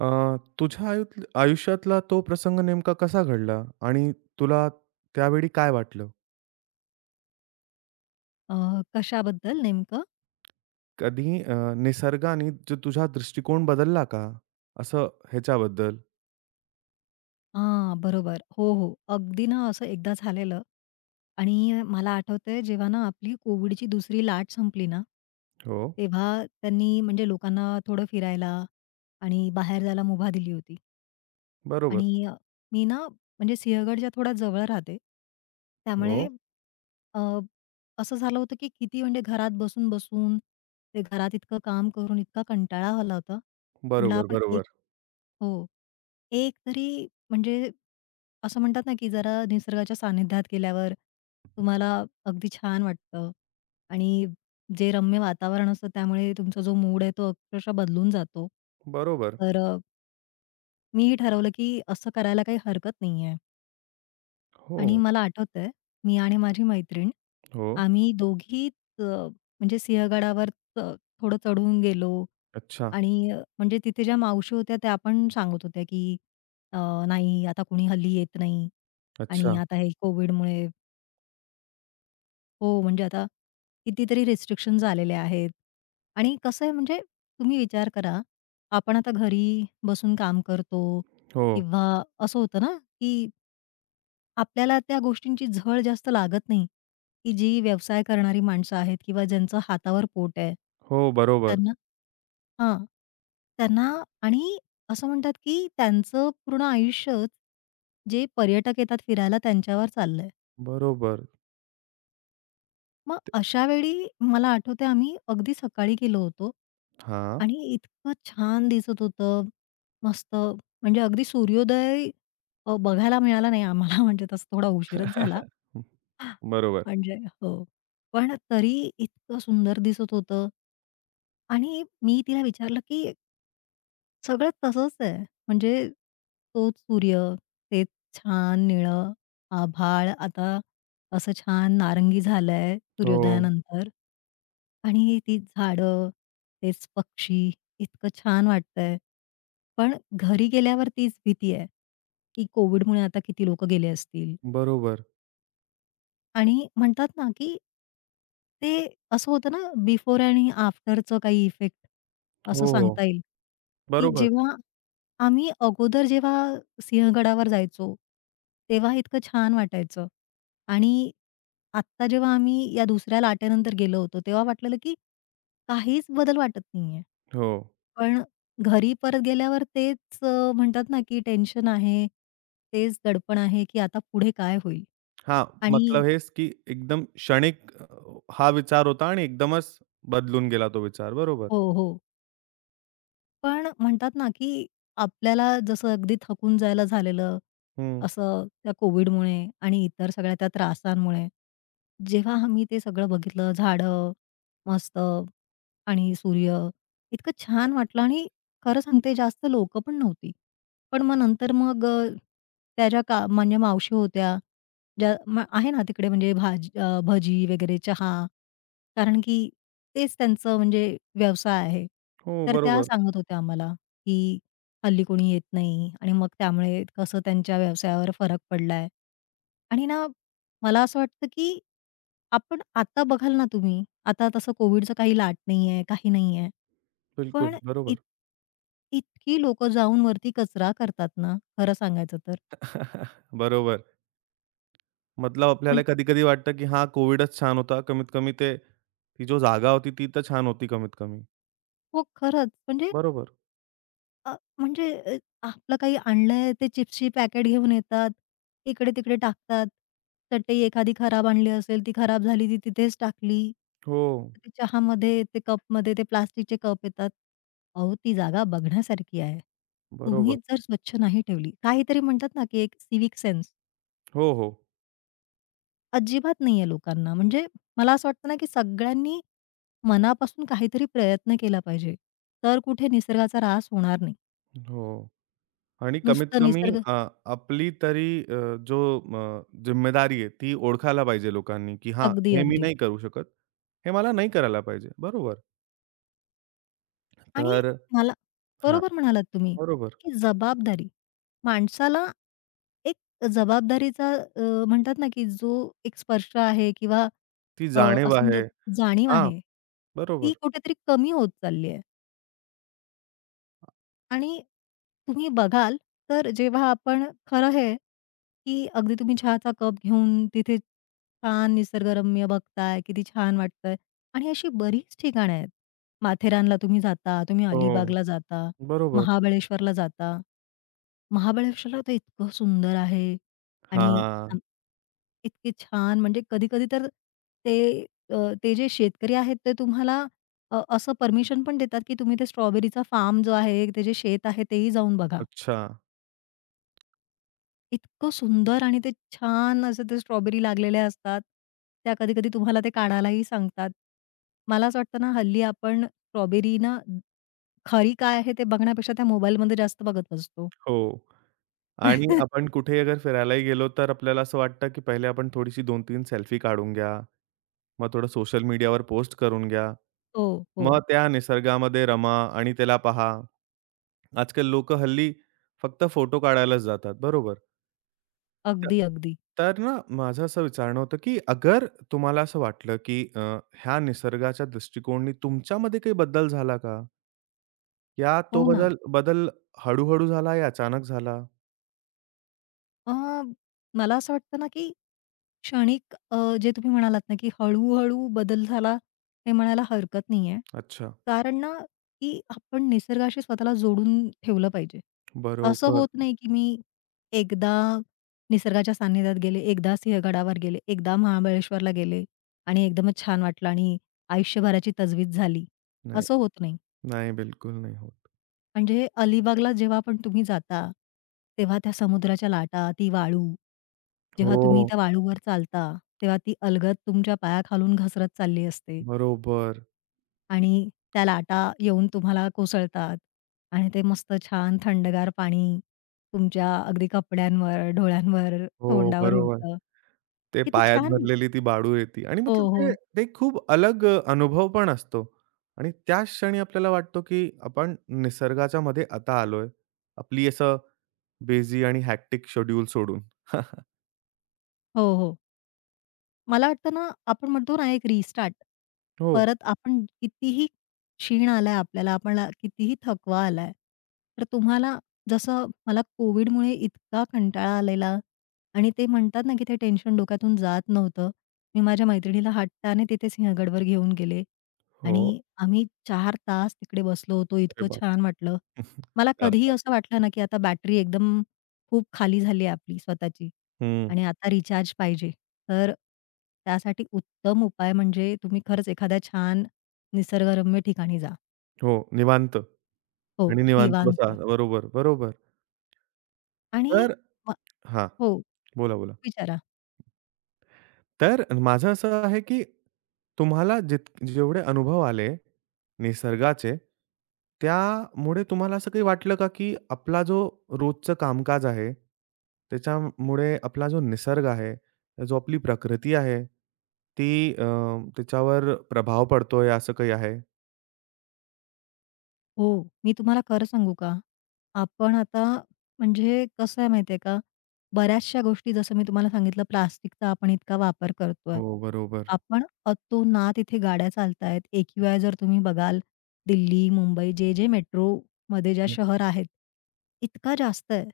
तुझ्या आयुष्यातला तो प्रसंग नेमका कसा घडला, आणि तुला त्यावेळी काय वाटलं? अ, कशाबद्दल नेमकं? कधी निसर्गाने जो तुझा दृष्टिकोन बदलला का? असं ह्याच्याबद्दल? हां, बरोबर. हो, हो. अगदी ना असं एकदा झालेलं आणि मला आठवतंय जेव्हा ना आपली कोविडची दुसरी लाट संपली ना, हो, तेव्हा त्यांनी म्हणजे लोकांना थोडं फिरायला आणि बाहेर जायला मुभा दिली होती. बरोबर. आणि मी ना म्हणजे सिंहगडच्या थोडा जवळ राहते. हो, त्यामुळे अ, असं झालं होतं की किती म्हणजे घरात बसून-बसून ते घरात इतकं काम करून इतका कंटाळा आला होता. म्हटलं बरोबर, आपण बरोबर. हो. एक तरी म्हणजे असं म्हणतात ना की जरा निसर्गाच्या सानिध्यात गेल्यावर तुम्हाला अगदी छान वाटतं आणि जे रम्य वातावरण असतं त्यामुळे तुमचा जो मूड आहे तो अक्षरशः बदलून जातो. बरोबर. तर मी ठरवलं, की असं करायला काही हरकत नाहीये हो, आणि मला आठवतंय, मी आणि माझी मैत्रीण हो. आम्ही दोघीच अ, म्हणजे सिंहगडावर च थोडं चढून गेलो अच्छा, आणि म्हणजे तिथे ज्या मावशी होत्या त्या पण सांगत होत्या, की अ, "नाही, आता कुणी हल्ली येत नाही आणि अच्छा. आता हे कोविडमुळे हो, म्हणजे आता कितीतरी रिस्ट्रिक्शन्स आलेले आहेत आणि कसं आहे म्हणजे तुम्ही विचार करा, आपण आता घरी बसून काम करतो हो, किंवा असं होतं ना, की आपल्याला त्या गोष्टींची झळ जास्त लागत नाही, की जी व्यवसाय करणारी माणसं आहेत किंवा ज्यांचं हातावर पोट आहे. हो, बरोबर. त्यांना हां. त्यांना आणि असं म्हणतात, की त्यांचं पूर्ण आयुष्यच जे पर्यटक येतात फिरायला त्यांच्यावर चाललंय. बरोबर. मग अशा वेळी मला आठवतंय आम्ही अगदी सकाळी गेलो होतो हां, आणि इतकं छान दिसत होतं. मस्त म्हणजे अगदी सूर्योदय बघायला मिळाला नाही आम्हाला म्हणजे तसं थोडा उशीरच झाला. बरोबर. म्हणजे हो. पण तरी इतकं सुंदर दिसत होतं. आणि मी तिला विचारलं, की सगळं तसंच आहे. म्हणजे तोच सूर्य, तेच छान निळं आभाळ आता असं छान नारंगी झालंय हो, सूर्योदयानंतर आणि ती झाडं, तेच पक्षी इतकं छान वाटतंय. पण घरी गेल्यावर तीच भीती आहे, की कोव्हिडमुळे आता किती लोकं गेले असतील बरोबर. आणि म्हणतात ना, की ते असं होतं ना, बिफोर आणि आफ्टरचं काही इफेक्ट असं हो, हो. सांगता येईल, की बरोबर. जेव्हा आम्ही अगोदर जेव्हा सिंहगडावर जायचो, तेव्हा इतकं छान वाटायचं आणि आत्ता जेव्हा आम्ही या दुसऱ्या लाटेनंतर गेलो होतो, तेव्हा वाटलेलं, की काहीच बदल वाटत नाहीये. हो. पण घरी परत गेल्यावर तेच म्हणतात ना, की टेन्शन आहे, तेच दडपण आहे, की आता पुढे काय होईल? हां, आणि मतलब हेच की एकदम क्षणिक हा विचार होता आणि एकदमच बदलून गेला तो विचार. बरोबर. हो, हो. पण म्हणतात ना, की आपल्याला जसं अगदी थकून जायला झालेलं, हं. असं त्या कोव्हिडमुळे आणि इतर सगळ्या त्या त्रासांमुळे जेव्हा आम्ही ते सगळं बघितलं, झाडं मस्त आणि सूर्य, इतकं छान वाटलं आणि खरं सांगते जास्त लोकं पण नव्हती. पण मग नंतर त्या ज्या का म्हणजे मावशी होत्या, ज्या आहे ना तिकडे म्हणजे भजी वगैरे चहा, कारण की तेच त्यांचं म्हणजे व्यवसाय आहे. हो, तर त्या बरोबर. सांगत होत्या आम्हाला, की हल्ली कोणी येत नाही आणि मग त्यामुळे कसं त्यांच्या व्यवसायावर फरक पडलाय. आणि ना मला असं वाटतं, की आपण आता बघाल ना तुम्ही, आता तसं कोविडचं काही लाट नाही आहे, काही नाही आहे. बिलकुल, पण इत बरोबर. इतकी लोकं जाऊन वरती कचरा करतात ना, खरं सांगायचं तर. बरोबर. मतलब म्हण आपल्याला कधी-कधी वाटतं की हा कोविडच छान होता. कमीत कमी ते ती जो जागा होती ती तर छान होती कमीत कमी. हो, खरंच. म्हणजे बरोबर. अ, म्हणजे अ, आपलं काही आणलंय ते चिप्सची पॅकेट घेऊन येतात. इकडे-तिकडे टाकतात. चटई एखादी खराब आणली असेल, ती खराब झाली, ती तिथेच टाकली. हो, ते चहामध्ये, ते कपमध्ये ते प्लास्टिकचे कप येतात. अहो, ती जागा बघण्यासारखी आहे. बरोबर. तुम्हीच जर स्वच्छ नाही ठेवली काहीतरी म्हणतात ना, की एक सिव्हिक सेन्स हो, हो. अजिबात नाहीये लोकांना. म्हणजे मला असं वाटतं ना, की सगळ्यांनी मनापासून काहीतरी प्रयत्न केला पाहिजे. तर कुठे निसर्गाचा ऱ्हास होणार नाही. हो. आणि कमीत हं. नुसतं निसर्ग आपली तरी जो जिम्मेदारी आहे ती ओळखायला पाहिजे लोकांनी, की हां, अगदी, हे मी अगदी. नाही करू शकत. हे मला नाही करायला पाहिजे. बरोबर. आणि तर मला हां, बरोबर म्हणालात तुम्ही, बरोबर. की जबाबदारी. माणसाला एक जबाबदारीचा म्हणतात ना, की जो एक स्पर्श आहे किंवा ती अ, जाणीव असं आहे. म्हणतात जाणीव हां, आहे, ती बरोबर. कुठेतरी कमी होत चालली आहे. आणि तुम्ही बघाल, तर जेव्हा आपण खरं हे, की अगदी तुम्ही चहाचा कप घेऊन तिथे छान निसर्गरम्य बघताय, किती छान वाटतंय आणि अशी बरीच ठिकाणं आहेत. माथेरानला तुम्ही जाता, तुम्ही हो, अलिबागला जाता, बरोबर. महाबळेश्वरला जाता. महाबळेश्वरला तर इतकं सुंदर आहे आणि हां, अ, इतके छान म्हणजे कधी-कधी तर ते अ, ते जे शेतकरी आहेत ते तुम्हाला असं परमिशन पण देतात, की तुम्ही ते स्ट्रॉबेरीचा फार्म जो आहे, त्याचे शेत आहे, तेही जाऊन बघा. अच्छा. इतकं सुंदर आणि ते छान असं ते स्ट्रॉबेरी लागलेल्या असतात. त्या कधी-कधी तुम्हाला ते काढायलाही सांगतात. मला असं वाटतं ना, हल्ली आपण स्ट्रॉबेरी ना, खरी काय आहे ते बघण्यापेक्षा त्या मोबाईलमध्ये जास्त बघत असतो. हो. आणि आपण कुठे अगर फिरायलाही गेलो, तर आपल्याला असं वाटतं, की पहिले आपण थोडीशी 2-3 सेल्फी काढून घ्या. मग थोडं सोशल मीडियावर पोस्ट करून घ्या. हो, मग हो. त्या निसर्गामध्ये रमा आणि त्याला पहा. आजकाल लोकं हल्ली फक्त फोटो काढायलाच जातात, बरोबर. त अगदी, अगदी. तर ना माझं असं विचारणं होतं, की अगर तुम्हाला असं वाटलं, की ह्या निसर्गाच्या दृष्टिकोनाने तुमच्यामध्ये काही बदल झाला का? या तो हो ना. बदल बदल हळू झाला या अचानक झाला? अ, मला असं वाटतं ना, की क्षणिक जे तुम्ही म्हणालात ना, की हळू-हळू बदल झाला हे म्हणायला हरकत नाहीये. अच्छा, कारण ना, की आपण निसर्गाशी स्वतःला जोडून ठेवलं पाहिजे. असं बरोबर. होत नाही, की मी एकदा निसर्गाच्या सान्निध्यात गेले, एकदा सिंहगडावर गेले, एकदा महाबळेश्वरला गेले आणि एकदमच छान वाटलं आणि आयुष्यभराची तजवीज झाली, नाही, असं होत नाही. नाही, बिलकुल नाही होत. म्हणजे अलिबागला जेव्हा पण तुम्ही जाता, तेव्हा त्या समुद्राच्या लाटा, ती वाळू, जेव्हा तुम्ही हो, त्या वाळूवर चालता, तेव्हा ती अलगद तुमच्या पायाखालून घसरत चालली असते बरोबर. आणि त्या लाटा येऊन तुम्हाला कोसळतात आणि ते मस्त छान थंडगार पाणी तुमच्या अगदी कपड्यांवर, डोळ्यांवर, हो, तोंडावर बरोबर. उडतं. ते किती पायात छान! भरलेली ती बाडू रेती आणि हो, मतलब ते हो. ते खूप अलग अनुभव पण असतो आणि त्याच क्षणी आपल्याला वाटतो, की आपण निसर्गाच्या मध्ये आता आलोय. आपली असं बिझी आणि हॅक्टिक शेड्यूल सोडून. हो, हो. मला वाटतं ना, आपण म्हणतो ना एक रिस्टार्ट. हो, परत आपण कितीही क्षीण आलाय आपल्याला, आपल्याला कितीही थकवा आलाय, तर तुम्हाला जसं मला कोविडमुळे इतका कंटाळा आलेला आणि ते म्हणतात ना, की ते टेन्शन डोक्यातून जात नव्हतं. मी माझ्या मैत्रिणीला हट्टाने तिथे सिंहगडवर घेऊन गेले हो. आणि आम्ही 4 तास तिकडे बसलो होतो. अरे इतकं बाप! छान वाटलं. मला 4 कधीही तास. असं वाटलं ना, की आता बॅटरी एकदम खूप खाली झाली आहे आपली स्वतःची हं. आणि आता रिचार्ज पाहिजे. तर त्यासाठी उत्तम उपाय म्हणजे तुम्ही खरंच एखाद्या छान निसर्गरम्य ठिकाणी जा. हो, निवांत हो, आणि निवांत बसा. निवांत बरोबर, बरोबर. आणि तर म हां. हो, बोला, बोला. विचारा. तर माझं असं आहे, की तुम्हाला जेवढे अनुभव आले निसर्गाचे, त्यामुळे तुम्हाला असं काही वाटलं का, की आपला जो रोजचं कामकाज आहे, त्याच्यामुळे आपला जो निसर्ग आहे, जो आपली प्रकृती आहे, ती अ, त्याच्यावर प्रभाव पडतोय असं काही आहे? हो. मी तुम्हाला खरं सांगू का? आपण आता म्हणजे कसं आहे माहिती का, बऱ्याचशा गोष्टी जसं मी तुम्हाला सांगितलं प्लास्टिकचा आपण इतका वापर करतोय. हो, बरोबर. आपण अतोनात इथे गाड्या चालतायत. एकीवाय जर तुम्ही बघाल दिल्ली, मुंबई जे मेट्रोमध्ये ज्या शहर आहेत, इतका जास्त आहे.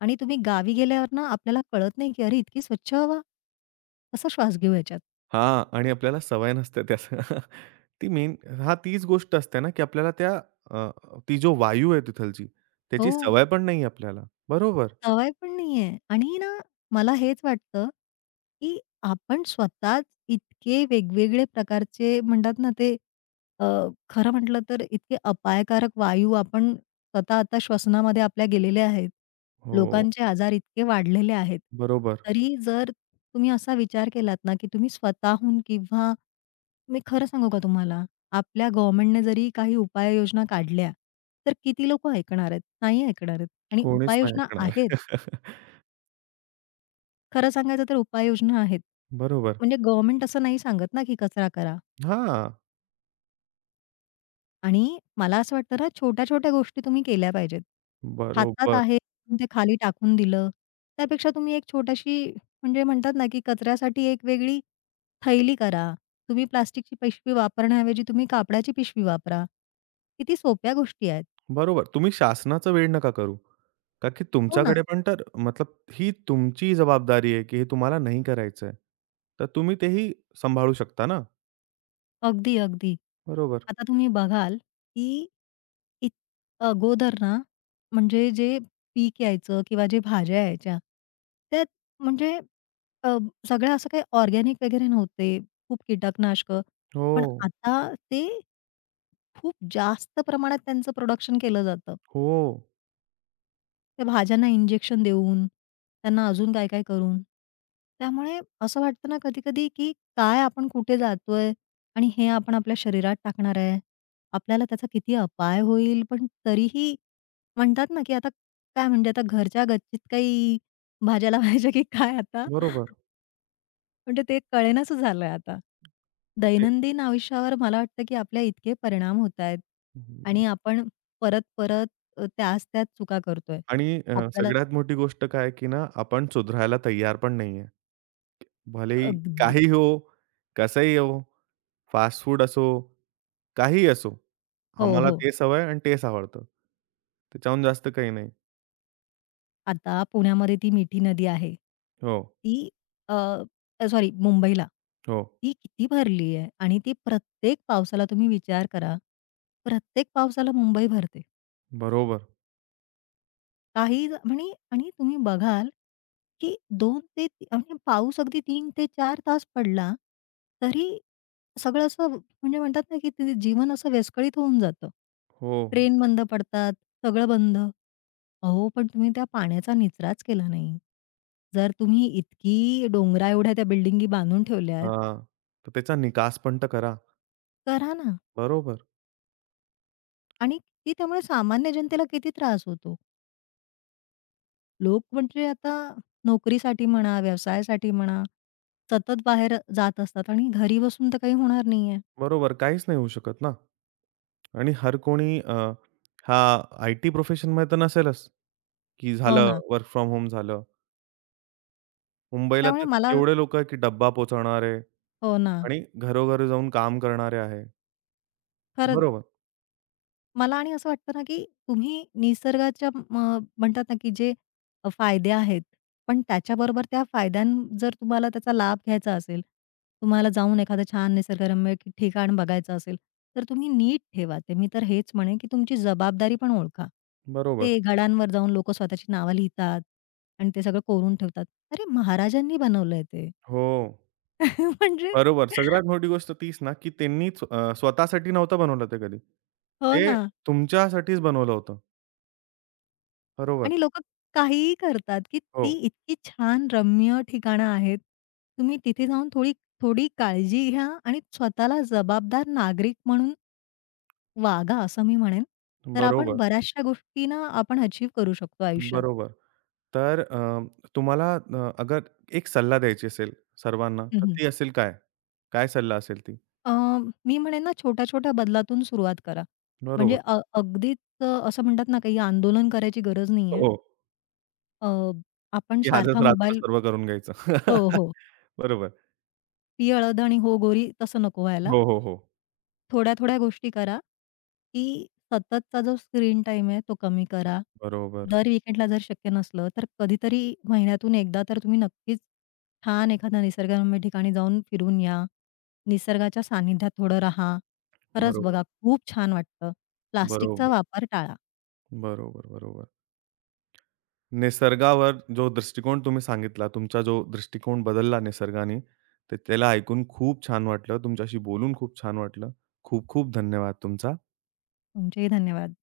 आणि तुम्ही गावी गेल्यावर ना आपल्याला कळत नाही, की अरे इतकी स्वच्छ हवा? कसा श्वास घेऊ ह्याच्यात? हां. आणि आपल्याला सवय नसते त्याचं. ती मेन हां, तीच गोष्ट असते ना, की आपल्याला अ, ती जो वायू आहे तिथलची, हो. त्याची सवय पण नाही आपल्याला. बरोबर. सवय पण नाहीये आणि ना मला हेच वाटतं, की आपण स्वतःच इतके वेगवेगळे प्रकारचे म्हणतात ना ते अ, खरं म्हटलं तर इतके अपायकारक वायू आपण स्वतः आता श्वसनामध्ये आपल्या गेलेले आहेत. हो, लोकांचे आजार इतके वाढलेले आहेत. बरोबर. तरी जर तुम्ही असा विचार केलात ना, की तुम्ही स्वतःहून किंवा मी खरं सांगू का तुम्हाला, आपल्या गव्हर्नमेंटने जरी काही उपाययोजना काढल्या, तर किती लोकं ऐकणार आहेत? नाही ऐकणार आहेत आणि कोणीच नाही उपाययोजना ऐकणार. आहेत. खरं सांगायचं तर उपाययोजना आहेत. बरोबर. म्हणजे गव्हर्नमेंट असं नाही सांगत ना, की कचरा करा हां, आणि मला असं वाटतं ना, छोट्या-छोट्या गोष्टी तुम्ही केल्या पाहिजेत. हातात बरोबर, आहे, ते खाली टाकून दिलं. त्यापेक्षा तुम्ही एक छोटीशी म्हणजे म्हणतात ना, की कचऱ्यासाठी एक वेगळी थैली करा. तुम्ही प्लास्टिकची पिशवी वापरण्याऐवजी तुम्ही कापडाची पिशवी वापरा. किती सोप्या गोष्टी आहेत. बरोबर. तुम्ही शासनाचा वेड नका करू. का की हो ना. तुमच्याकडे पण तर मतलब ही तुमची जबाबदारी आहे, की हे तुम्हाला नाही करायचं आहे. तर तुम्ही तेही सांभाळू शकता ना. अगदी, अगदी. बरोबर. आता तुम्ही बघाल, की इत अगोदर ना, म्हणजे जे पीक यायचं किंवा जे भाज्या यायच्या, त्यात म्हणजे अ, सगळं असं काही ऑर्गॅनिक वगैरे नव्हते, खूप कीटकनाशकं. पण हो, आता ते खूप जास्त प्रमाणात त्यांचं प्रोडक्शन केलं जातं. हो. त्या भाज्यांना इंजेक्शन देऊन, त्यांना अजून काय-काय करून. त्यामुळे असं वाटतं ना कधी-कधी, की काय आपण कुठे जातोय आणि हे आपण आपल्या शरीरात टाकणार आहे. आपल्याला त्याचा किती अपाय होईल, पण तरीही म्हणतात ना, की आता काय म्हणजे आता घरच्या गच्चीत काही भाज्या लावायच्या की काय आता? बरोबर. म्हणजे ते कळेनासं झालंय आता. दैनंदिन आयुष्यावर मला वाटतं, की आपल्या इतके परिणाम होतायत ते आणि आपण परत-परत त्याच त्याच चुका करतोय. आणि आपल्याला सगळ्यात मोठी गोष्ट काय आहे, की ना आपण सुधारायला तयार पण नाहीये. भलेही अगदी. काही हो, कसंही हो, फास्ट फूड असो, काहीही असो. हो, आम्हाला हो. तेच हवंय आणि तेच आवडतं. त्याच्याहून जास्त काही नाही. आता पुण्यामध्ये ती मिठी नदी आहे. हो, ती सॉरी मुंबईला. हो. ती किती भरली आहे आणि ती प्रत्येक पावसाला तुम्ही विचार करा, प्रत्येक पावसाला मुंबई भरते. बरोबर. काही म्हणे आणि तुम्ही बघाल, की 2 ते म्हणजे पाऊस अगदी 3 ते 4 तास पडला, तरी सगळं असं म्हणजे म्हणतात ना, की ते जीवन असं विस्कळीत होऊन जातं. हो, हो. ट्रेन बंद पडतात, सगळं बंद. अहो, पण तुम्ही त्या पाण्याचा निचराच केला नाही. जर तुम्ही इतकी डोंगराएवढ्या त्या बिल्डिंगी बांधून ठेवल्यात, हां. तर त्याचा निकास पण तर करा. करा ना. बरोबर, आणि किती त्यामुळे सामान्य जनतेला किती त्रास होतो. लोक म्हणजे आता नोकरीसाठी म्हणा, व्यवसायासाठी म्हणा, सतत बाहेर जात असतात आणि घरी बसून तर काही होणार नाहीये. बरोबर. काहीच नाही होऊ शकत ना. आणि हर कोणी हा आयटी प्रोफेशनमध्ये तर नसेलच, की हो झालं ना. वर्क फ्रॉम होम झालं. मुंबईला त्यामुळे तर मला केवढे लोकं आहे, की डब्बा पोहोचवणारे हो ना. आणि घरोघरी जाऊन काम करणारे आहे. खरंच. बरोबर, मला आणि असं वाटतं ना, की तुम्ही निसर्गाच्या म्हणतात ना, की जे फायदे आहेत, पण त्याच्याबरोबर त्या जर तुम्हाला त्याचा लाभ घ्यायचा असेल, तुम्हाला जाऊन एखादं छान निसर्गरम्य की ठिकाण बघायचं असेल, तर तुम्ही नीट ठेवा ते. मी तर हेच म्हणेन, की तुमची जबाबदारी पण ओळखा. बरोबर. ते गडांवर जाऊन लोकं स्वतःची नावं लिहितात आणि ते सगळं कोरून ठेवतात. अरे, महाराजांनी बनवलंय ते. हो. म्हणजे बरोबर. सगळ्यात मोठी गोष्ट तीच ना, की त्यांनीच स्वतःसाठी नव्हतं बनवलं ते कधी. हो ते ना. तुमच्यासाठीच बनवलं होतं. बरोबर. आणि लोकं काहीही करतात, की हो. ती इतकी छान रम्य ठिकाणं आहेत. तुम्ही तिथे जाऊन थोडी थोडी काळजी घ्या आणि स्वतःला जबाबदार नागरिक म्हणून वागा, असं मी म्हणेन. तर आपण बरोबर, बऱ्याचशा गोष्टींना आपण अचीव्ह करू शकतो आयुष्यात. बरोबर. तर अ, तुम्हाला अगर एक सल्ला द्यायची असेल सर्वांना, हं, तर हं. ती असेल काय? काय सल्ला असेल ती? मी म्हणेन ना, छोट्या-छोट्या बदलातून सुरुवात करा. म्हणजे बरोबर. अगदीच असं म्हणतात ना, काही आंदोलन करायची गरज नाहीये. हो, अ, आपण की आजच सारखा रात्र मोबाईल सर्व करून घ्यायचं. हो, हो. बरोबर. "पी हळद आणि हो गोरी" तसं नको व्हायला. हो, हो, हो. थोड्या-थोड्या गोष्टी करा, की सततचा जो स्क्रीन टाईम आहे तो कमी करा. बरोबर, दर वीकेंडला जर शक्य नसलं, तर कधीतरी महिन्यातून एकदा तर तुम्ही नक्कीच छान एखाद्या निसर्गरम्य ठिकाणी जाऊन फिरून या. निसर्गाच्या सानिध्यात थोडं राहा. खरंच बरोबर, बघा खूप छान वाटतं. प्लास्टिकचा बरोबर, वापर टाळा. बरोबर, बरोबर. निसर्गावर जो दृष्टिकोन तुम्ही सांगितला, तुमचा जो दृष्टिकोन बदलला निसर्गाने, तर त्याला ऐकून खूप छान वाटलं. तुमच्याशी बोलून खूप छान वाटलं. खूप खूप धन्यवाद तुमचा. तुमचेही धन्यवाद.